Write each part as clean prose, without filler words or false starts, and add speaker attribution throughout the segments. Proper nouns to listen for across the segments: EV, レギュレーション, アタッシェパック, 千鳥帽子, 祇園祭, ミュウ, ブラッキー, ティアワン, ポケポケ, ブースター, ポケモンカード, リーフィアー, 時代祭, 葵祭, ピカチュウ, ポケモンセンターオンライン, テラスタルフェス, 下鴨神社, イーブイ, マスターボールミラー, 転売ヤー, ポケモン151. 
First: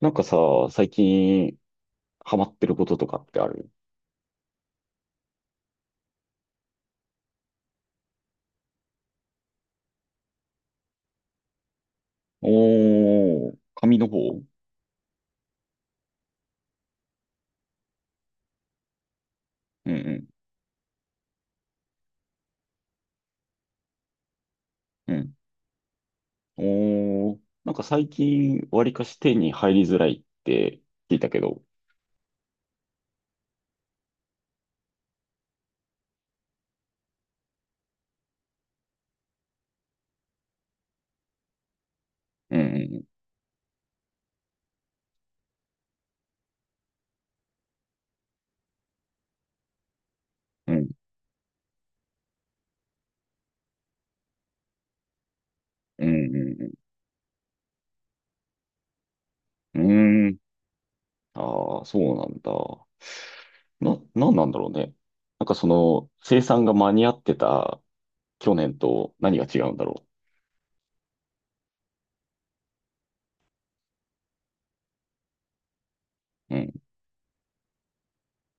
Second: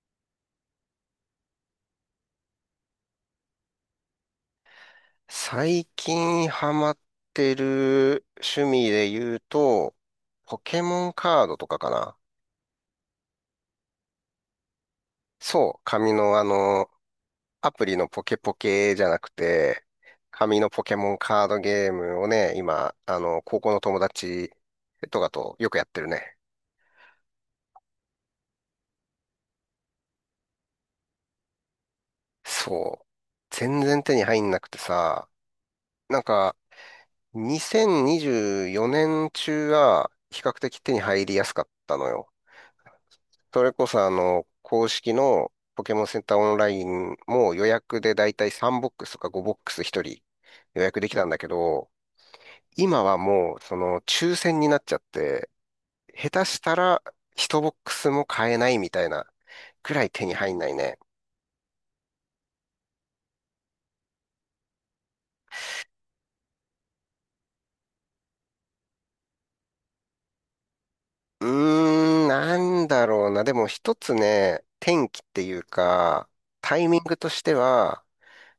Speaker 1: なんかさ、最近ハマってることとかってある？
Speaker 2: 最近ハマってる趣味で言うと、ポケモンカードとかかな。
Speaker 1: おー、紙の方。うん
Speaker 2: そう、紙のアプリのポケポケじゃなくて、紙のポケモンカードゲームをね、今、高校の友達
Speaker 1: うんう
Speaker 2: とか
Speaker 1: ん。
Speaker 2: とよくやってるね。
Speaker 1: おー、なんか最近わりかし手に入りづらいって聞いたけど。
Speaker 2: そう。全然手に入んなくてさ、なんか、2024年中は比較的手に入りやすかったのよ。
Speaker 1: うん
Speaker 2: それこそ公式のポケモンセンターオンラインも予約でだいたい3ボックスとか5ボックス1人
Speaker 1: うんう
Speaker 2: 予約
Speaker 1: ん
Speaker 2: できたんだけど、今はもうその抽選になっちゃって、
Speaker 1: う
Speaker 2: 下手し
Speaker 1: ん
Speaker 2: たら1ボックスも買えないみたいな
Speaker 1: う
Speaker 2: くらい
Speaker 1: ん
Speaker 2: 手
Speaker 1: うん。うー
Speaker 2: に
Speaker 1: ん。
Speaker 2: 入んないね。
Speaker 1: ああ、そうなんだ。な、なんなんだろうね。なんかその生産が間に合ってた去年と何が違うんだろ
Speaker 2: うーん、なんだろうな。でも一つね、転機っていうか、
Speaker 1: う。う
Speaker 2: タ
Speaker 1: ん
Speaker 2: イミングとしては、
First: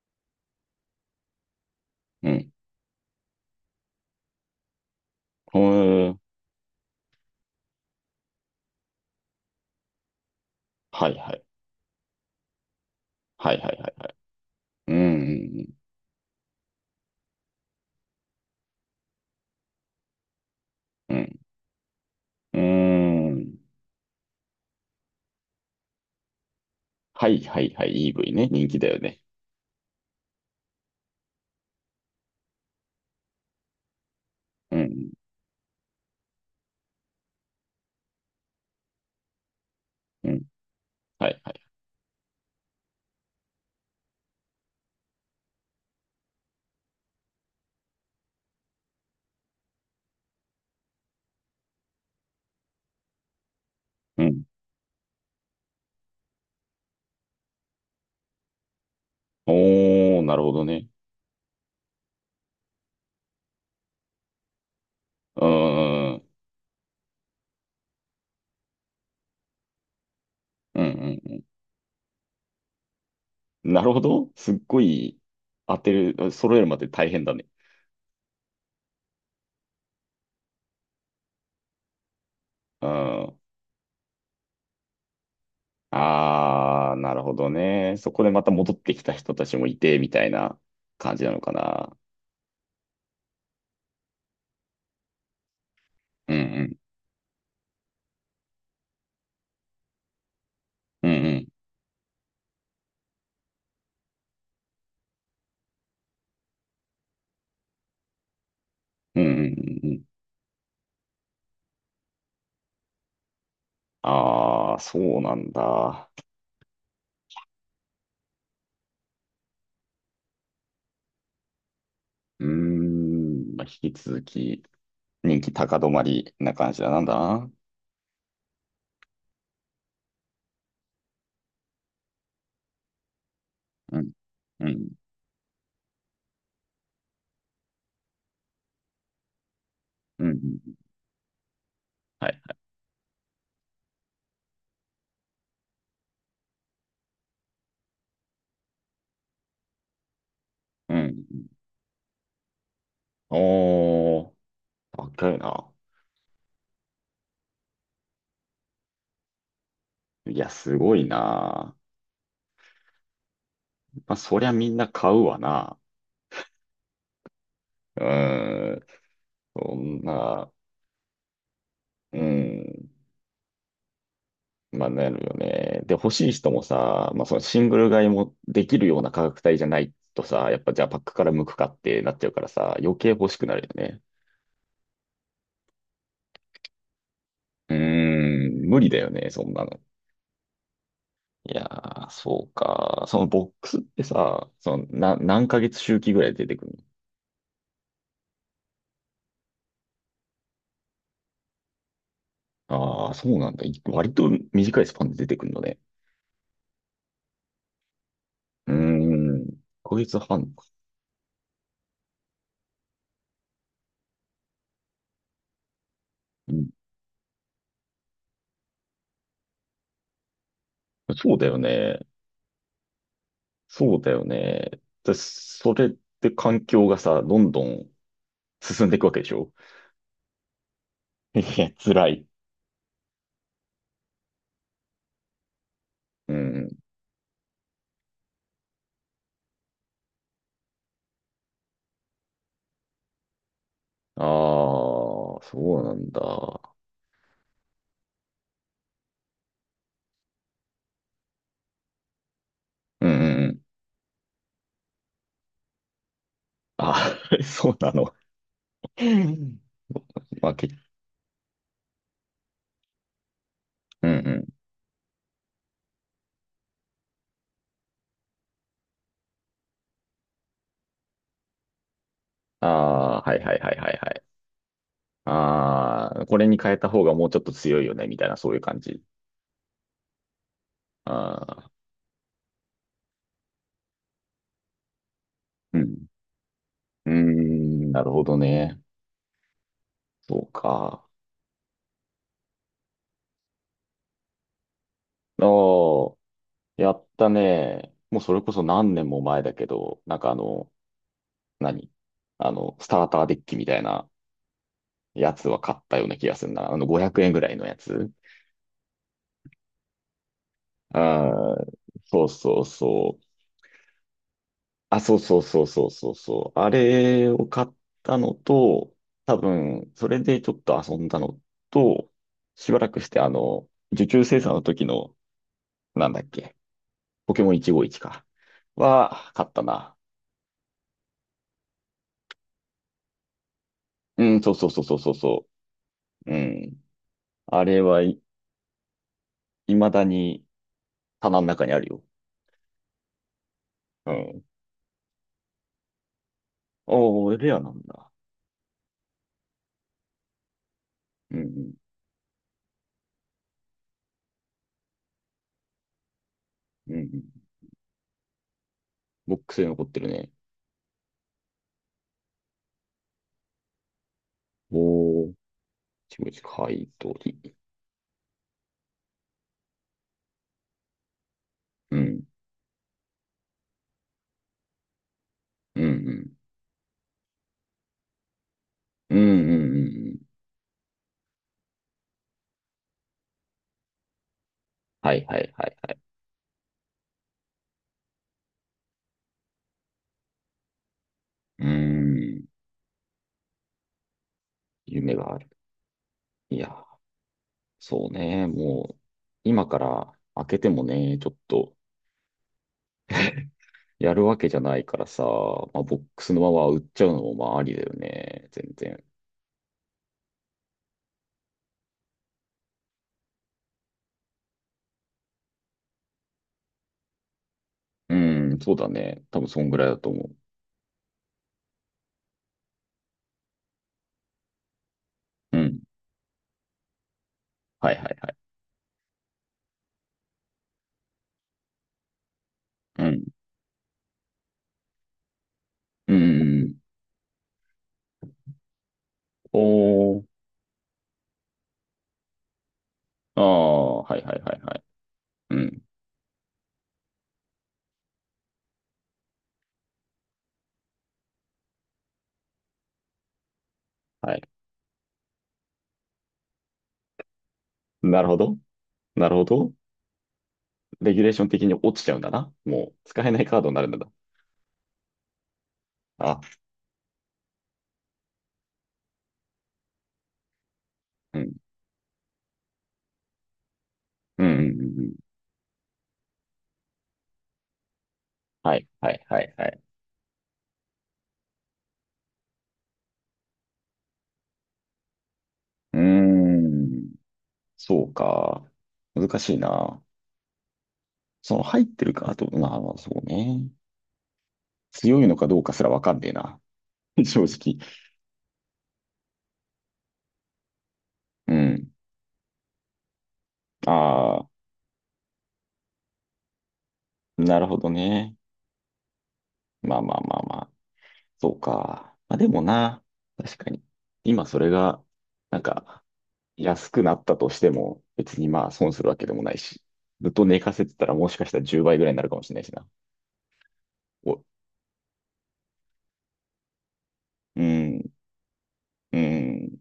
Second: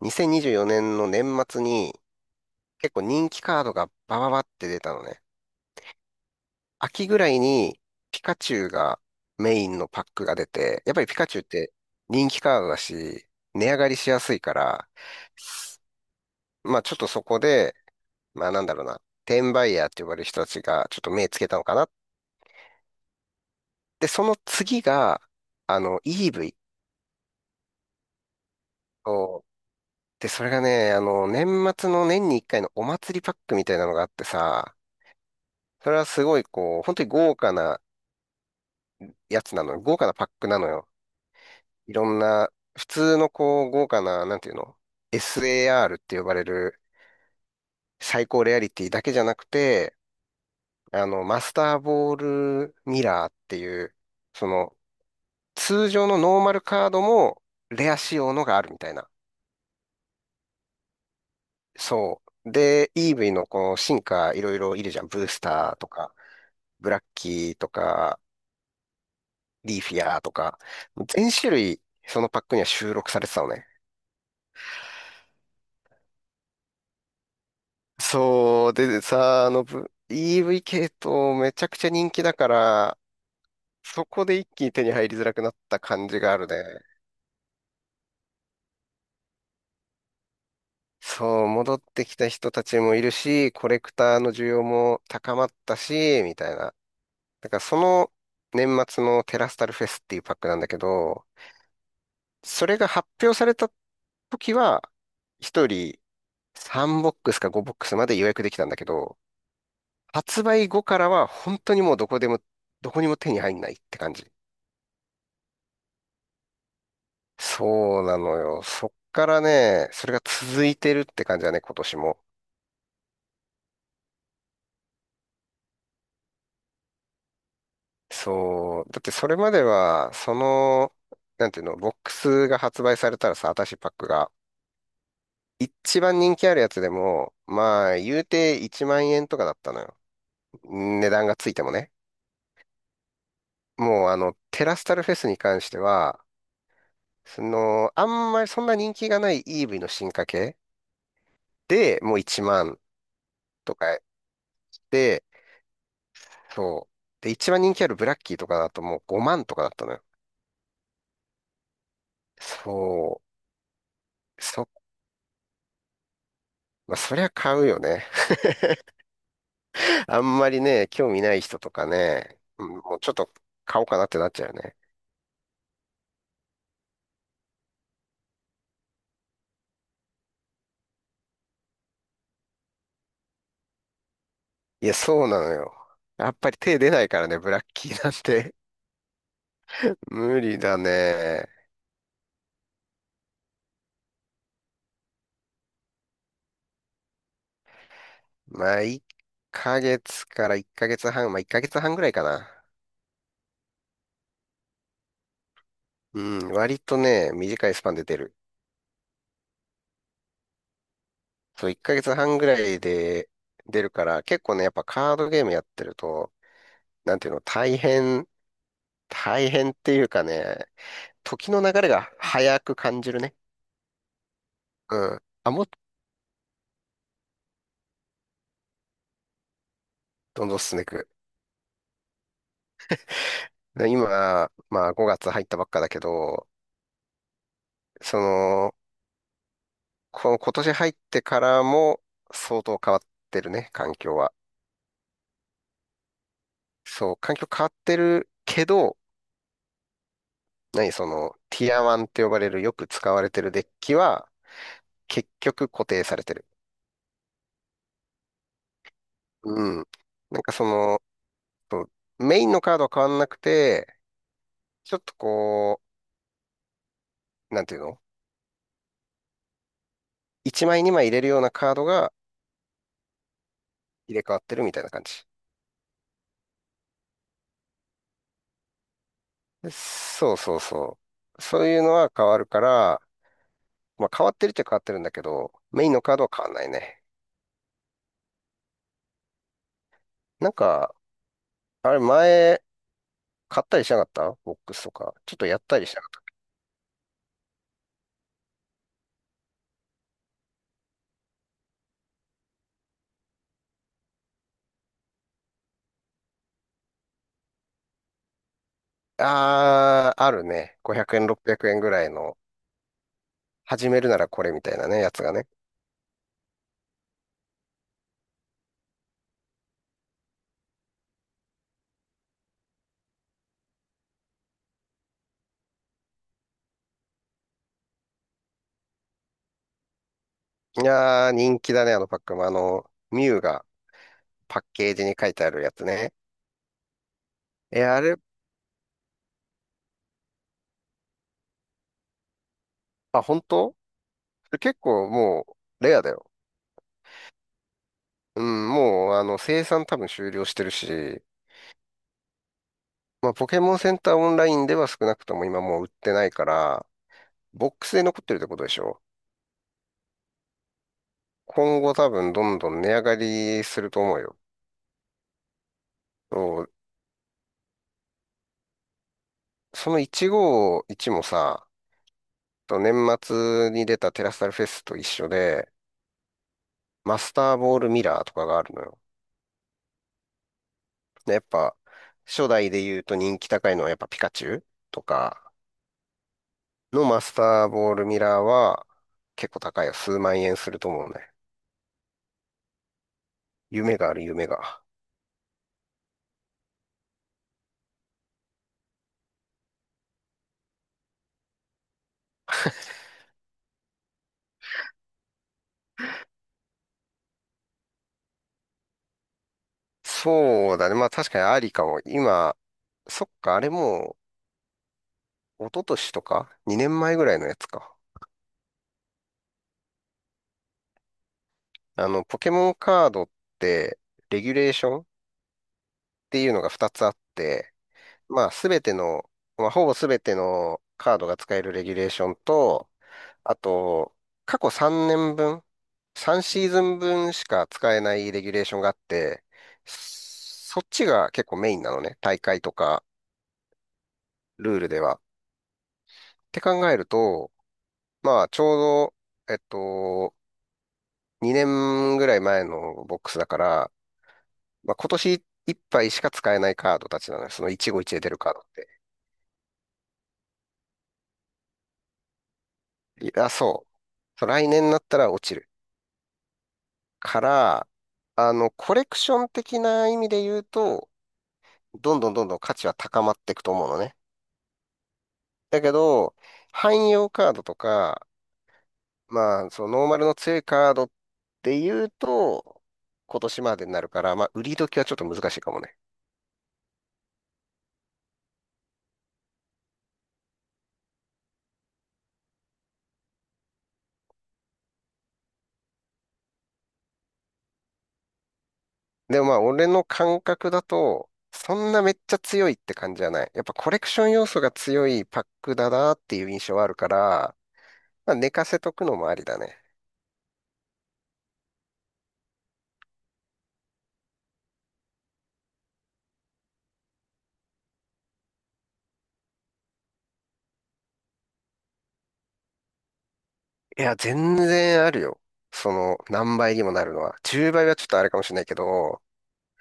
Speaker 2: 2024年の年末に
Speaker 1: うん。
Speaker 2: 結構人気カードがバババって出たのね。
Speaker 1: へー。
Speaker 2: 秋ぐらいにピカチュウがメインのパックが出て、やっぱり
Speaker 1: はい
Speaker 2: ピカ
Speaker 1: は
Speaker 2: チュ
Speaker 1: い。
Speaker 2: ウって人気カードだし、
Speaker 1: はいはい
Speaker 2: 値上
Speaker 1: は
Speaker 2: が
Speaker 1: い
Speaker 2: り
Speaker 1: は
Speaker 2: し
Speaker 1: い。
Speaker 2: やすいから、
Speaker 1: うんうん
Speaker 2: すまあちょっとそこで、まあなんだろうな、転売ヤーって呼ばれる人たちがちょっと
Speaker 1: う
Speaker 2: 目
Speaker 1: ん。
Speaker 2: つけたのかな。
Speaker 1: うーん。
Speaker 2: で、その次が、EV
Speaker 1: はいはいはい。EV ね。人気だよね。
Speaker 2: を、そう。で、それがね、年末の年に一回のお祭りパックみたいなのがあって
Speaker 1: う
Speaker 2: さ、
Speaker 1: ん。
Speaker 2: それはすごいこう、本当に豪華なやつなのよ。豪華なパッ
Speaker 1: うん。
Speaker 2: クなのよ。
Speaker 1: はいはい。
Speaker 2: いろんな、普通のこう、豪華な、なんていうの？ SAR って呼ばれる最高レアリティだけじゃなくて、マスターボールミラーっていう、
Speaker 1: うん。
Speaker 2: その、通常のノーマルカードもレア仕様のがあるみたいな。
Speaker 1: おー、なるほどね。
Speaker 2: そう。で、EV のこの進化いろいろいるじゃん。ブー
Speaker 1: う
Speaker 2: スターとか、
Speaker 1: ーん。
Speaker 2: ブラッキーとか、リーフィアーとか、
Speaker 1: うん
Speaker 2: 全
Speaker 1: うん
Speaker 2: 種類そのパックには収録されてたのね。
Speaker 1: うん。なるほど。すっごい当てる、揃えるまで大変だね。
Speaker 2: そう、でさ、EV 系統めちゃくちゃ人気だか
Speaker 1: う
Speaker 2: ら、
Speaker 1: ん。
Speaker 2: そこで一気に手に入りづらくなった感じがあるね。
Speaker 1: あー、なるほどね。そこでまた戻ってきた人たちもいて、みたいな感じなの
Speaker 2: そう、
Speaker 1: か
Speaker 2: 戻っ
Speaker 1: な。
Speaker 2: てきた人たちもいるし、コレクターの需要も高まったし、
Speaker 1: う
Speaker 2: み
Speaker 1: んう
Speaker 2: たいな。
Speaker 1: ん。
Speaker 2: だからその年末のテラスタルフェスっていうパックなんだけ
Speaker 1: うん
Speaker 2: ど、
Speaker 1: うん。
Speaker 2: それが発表された時は、一人3ボックスか5ボックスまで予約できたんだけど、
Speaker 1: うんうんうんうん。
Speaker 2: 発売後からは本当にもうどこでも、どこにも手に入んないって感じ。
Speaker 1: あー、そうなんだ。
Speaker 2: そうなのよ。そっからね、それが続いてるって感じだね、今年も。
Speaker 1: うーん。まあ、引き続き人気高止まりな感じだ。なんだな。
Speaker 2: そう。だってそれまでは、その、なんていうの、ボックスが発売されたらさ、アタッシェパッ
Speaker 1: う
Speaker 2: ク
Speaker 1: ん。
Speaker 2: が。
Speaker 1: うん。
Speaker 2: 一番人気あるやつでも、まあ、言うて1万円とかだったのよ。
Speaker 1: うん。
Speaker 2: 値段がついてもね。
Speaker 1: はい。
Speaker 2: もう、テラスタルフェスに関しては、その、あんまりそんな人気がない EV の進化系
Speaker 1: うん。
Speaker 2: でもう1万とか
Speaker 1: おー、
Speaker 2: で、
Speaker 1: 高いな。
Speaker 2: そう。で、一番人気あるブラッキーとかだともう5万とかだったのよ。
Speaker 1: いや、すごいな。
Speaker 2: そ
Speaker 1: まあ、そ
Speaker 2: う。
Speaker 1: りゃみんな買うわな。
Speaker 2: まあ、そりゃ買うよ
Speaker 1: う
Speaker 2: ね。
Speaker 1: ん。そん
Speaker 2: あんま
Speaker 1: な、
Speaker 2: りね、興味ない人とか
Speaker 1: う
Speaker 2: ね、うん
Speaker 1: ん。
Speaker 2: もうちょっと買おうかなってなっちゃうよね。
Speaker 1: まあ、なるよね。で、欲しい人もさ、まあ、そのシングル買いもできるような価格帯じゃないとさ、やっぱじゃあパックから向くかってなっちゃうからさ、余計欲しくなるよね。
Speaker 2: いや、そうなのよ。やっぱり手出ないからね、ブラッ
Speaker 1: うー
Speaker 2: キーなんて。
Speaker 1: ん、無理だよね、そんなの。
Speaker 2: 無理だね。
Speaker 1: いやー、そうか。そのボックスってさ、その、何ヶ月周期ぐらいで出てくる
Speaker 2: まあ、1ヶ月から1ヶ月半、まあ1ヶ月半ぐらいかな。
Speaker 1: の？ああー、そうなんだ。割と短いスパンで出てくるのね。
Speaker 2: うん、割とね、短いスパンで出る。
Speaker 1: うーん。1ヶ月半か。
Speaker 2: そう、1ヶ月半ぐらいで出るから、結構ね、やっぱカードゲームやってると、
Speaker 1: うん。
Speaker 2: なんていうの、大変っていうかね、
Speaker 1: そうだ
Speaker 2: 時
Speaker 1: よ
Speaker 2: の流れ
Speaker 1: ね。
Speaker 2: が早く感じるね。
Speaker 1: そうだよね。で、
Speaker 2: うん。あ、もっ
Speaker 1: そ
Speaker 2: と
Speaker 1: れって環境がさ、どんどん進んでいくわけでしょ？
Speaker 2: どんどん進んでいく。
Speaker 1: いや、辛い。
Speaker 2: で今、まあ5月入ったばっかだけ
Speaker 1: う
Speaker 2: ど、
Speaker 1: ん。
Speaker 2: その、この今年入ってからも相当変わってるね、環境
Speaker 1: あ
Speaker 2: は。
Speaker 1: あ、そうなんだ。
Speaker 2: そう、環境変わってるけど、何その、ティアワンって呼ばれるよく
Speaker 1: うん
Speaker 2: 使
Speaker 1: う
Speaker 2: われて
Speaker 1: んう
Speaker 2: る
Speaker 1: ん。
Speaker 2: デッキは、結局固定されてる。
Speaker 1: あー そうなの。うん。
Speaker 2: うん。なん
Speaker 1: ま
Speaker 2: か
Speaker 1: あ、け、
Speaker 2: そメインのカードは変わんなくて、
Speaker 1: うんうん。
Speaker 2: ちょっとこう、なんていうの1枚2枚入れるようなカードが
Speaker 1: ああ、はいはいはいはいは
Speaker 2: 入
Speaker 1: い。
Speaker 2: れ替わってるみたいな感じ。
Speaker 1: ああ、これに変えた方がもうちょっと強いよね、みたいな、そういう感じ。
Speaker 2: でそうそうそう。そ
Speaker 1: あ
Speaker 2: う
Speaker 1: あ、
Speaker 2: いうのは変わるから、まあ変わってるっちゃ変わってるんだけど、
Speaker 1: う
Speaker 2: メインの
Speaker 1: ん。
Speaker 2: カードは変わんないね。
Speaker 1: うーん、なるほどね。そう
Speaker 2: なんか、
Speaker 1: か。
Speaker 2: あれ前、買ったりしなかったボックスとか。ちょっ
Speaker 1: あ
Speaker 2: とやったりしなか
Speaker 1: あ、
Speaker 2: っ
Speaker 1: やったね。もうそれこそ何年も前だけど、なんかあの、何あの、スターターデッキみたいなやつは買ったような気がするな。あの、500円ぐらいのやつ。
Speaker 2: た。あー、あるね。500円、
Speaker 1: あ
Speaker 2: 600
Speaker 1: あ、
Speaker 2: 円ぐらい
Speaker 1: そう
Speaker 2: の、
Speaker 1: そうそう。
Speaker 2: 始めるならこれみたいな
Speaker 1: あ、
Speaker 2: ね、や
Speaker 1: そう
Speaker 2: つが
Speaker 1: そう
Speaker 2: ね。
Speaker 1: そうそうそうそう。あれを買ったのと、多分、それでちょっと遊んだのと、しばらくして、あの、受注生産の時の、なんだっけ、ポケモン151か。買ったな。
Speaker 2: いやー、人気だね、あのパックも。あの、ミュウが
Speaker 1: うん、そう
Speaker 2: パッ
Speaker 1: そうそう
Speaker 2: ケ
Speaker 1: そ
Speaker 2: ー
Speaker 1: う
Speaker 2: ジ
Speaker 1: そう
Speaker 2: に書いて
Speaker 1: そ
Speaker 2: あるやつね。
Speaker 1: う。うん。あれ
Speaker 2: え、あ
Speaker 1: は
Speaker 2: れ、
Speaker 1: い、未だに棚の中にあるよ。
Speaker 2: あ、本当
Speaker 1: うん。
Speaker 2: それ結構もう、レアだよね。
Speaker 1: おお、レアなんだ。
Speaker 2: うん、もう、生産多分終了してるし、
Speaker 1: うん、
Speaker 2: まあ、ポケモンセンターオンラインでは少なくとも今もう売ってないから、
Speaker 1: うん、うん。
Speaker 2: ボックスで残ってるってことでしょ。
Speaker 1: ボックスに残ってるね。
Speaker 2: 今後多分どんどん値上がりすると思うよ。
Speaker 1: おー、151
Speaker 2: そう、
Speaker 1: 買い取り。
Speaker 2: その151もさ、
Speaker 1: うん、
Speaker 2: 年末に出たテラスタルフェスと一緒で、
Speaker 1: うん、うん。
Speaker 2: マスターボールミラーとかがあるのよ。
Speaker 1: うん、うん、うん。うん。
Speaker 2: で、やっぱ、初代で言うと人気高いのはやっぱピカチュウと
Speaker 1: はいは
Speaker 2: か
Speaker 1: いはいはい。
Speaker 2: のマスターボールミラーは結構高いよ。数万円すると思うね。
Speaker 1: うーん。
Speaker 2: 夢がある、夢が。
Speaker 1: 夢がある。いや、そうね。もう、今から開けてもね、ちょっとやるわけじゃないからさ、まあ、ボックスのまま売っちゃうのもまあありだよね。全然。
Speaker 2: そうだね。まあ確かにありかも。今、そっか、あれもう、一昨年とか？ 2 年前ぐらいのやつか。
Speaker 1: うん、そうだね。多分そんぐらいだと思
Speaker 2: ポケモンカードって、レギュレーションっ
Speaker 1: う。うん。
Speaker 2: ていうのが2つあって、
Speaker 1: はいはいはい。
Speaker 2: まあすべての、まあほぼすべてのカードが使えるレギュレーションと、
Speaker 1: うん。
Speaker 2: あと、過去3年分、
Speaker 1: うん。
Speaker 2: 3
Speaker 1: う
Speaker 2: シーズ
Speaker 1: ん。
Speaker 2: ン分しか使えないレギュレーションがあって、
Speaker 1: お
Speaker 2: そ
Speaker 1: ー。
Speaker 2: そっちが結構メインなのね。大会とか
Speaker 1: ああ、はいはいはいは
Speaker 2: ルー
Speaker 1: い。
Speaker 2: ルでは。っ
Speaker 1: うん。
Speaker 2: て考えると、まあ、ちょうど、2年ぐらい前のボックスだから、
Speaker 1: はい。
Speaker 2: まあ、今年いっぱいしか使えないカードたちなのよ。その一期一会
Speaker 1: なる
Speaker 2: 出
Speaker 1: ほ
Speaker 2: るカー
Speaker 1: ど。
Speaker 2: ドって。
Speaker 1: なるほど。レギュレーション的に落ちちゃうんだな。もう使え
Speaker 2: い
Speaker 1: ない
Speaker 2: や、
Speaker 1: カードにな
Speaker 2: そ
Speaker 1: るんだ
Speaker 2: う。
Speaker 1: な。
Speaker 2: そう来年になったら落ちる。
Speaker 1: あ、
Speaker 2: から、コレクション的な意味で言うと、
Speaker 1: うん。
Speaker 2: どんどんどんどん価値は高まっていくと思うのね。
Speaker 1: うんうんうんうん。
Speaker 2: だけど、汎用カードとか、
Speaker 1: はい、はい、はい、は
Speaker 2: まあ、
Speaker 1: い。
Speaker 2: そのノーマルの強いカードって言うと、今年までになるから、まあ、売り時はちょっと難しいかもね。
Speaker 1: うーん、そうか。難しいな。その入ってるか、あと、まあ、まあそうね。強いのかどうかすらわかんねえな。正直。
Speaker 2: でもまあ、俺の感覚だと、
Speaker 1: う
Speaker 2: そ
Speaker 1: ん。
Speaker 2: んなめっちゃ強いって感じじゃない。やっぱコレクション要
Speaker 1: あ
Speaker 2: 素が強いパックだなっていう印象はあるか
Speaker 1: あ、
Speaker 2: ら、
Speaker 1: なるほど
Speaker 2: ま
Speaker 1: ね。
Speaker 2: あ、寝かせとくのもありだね。
Speaker 1: まあまあまあまあ。そうか。まあでもな、確かに。今それが、なんか、安くなったとしても、別にまあ損するわけでもないし。ずっと寝かせてたらもしかしたら10倍ぐらいになるかもしれないしな。
Speaker 2: いや、
Speaker 1: お、
Speaker 2: 全然あるよ。その、何倍にもなるのは。
Speaker 1: う
Speaker 2: 10倍はちょっ
Speaker 1: ん、
Speaker 2: とあれかもしれないけ
Speaker 1: う
Speaker 2: ど、
Speaker 1: ん、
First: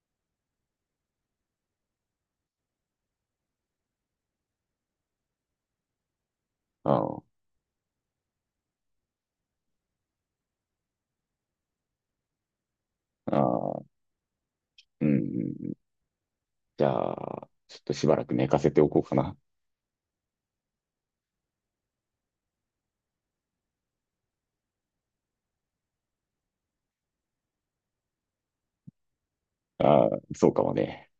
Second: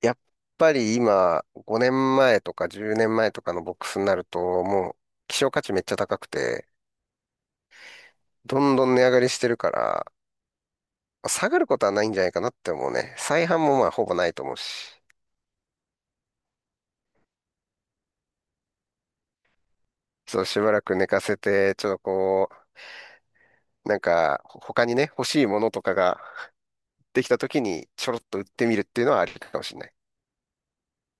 Speaker 2: やっぱり今、5年前とか10年前とかのボックスになると、もう、希少価値めっちゃ高くて、
Speaker 1: あ
Speaker 2: どんどん値上がりしてるから、下がることはないんじゃないかなって思うね。
Speaker 1: あ、
Speaker 2: 再販
Speaker 1: あ
Speaker 2: もまあ、
Speaker 1: あ。
Speaker 2: ほぼないと思うし。
Speaker 1: うん。じゃあ、ちょっとしばらく寝かせておこうかな。
Speaker 2: そう、しばらく寝かせて、ちょっとこう、なんか、他にね、欲しいものとかができた時に、ちょろっと売ってみるっていうのはありかもしれない。
Speaker 1: ああ、そうかもね。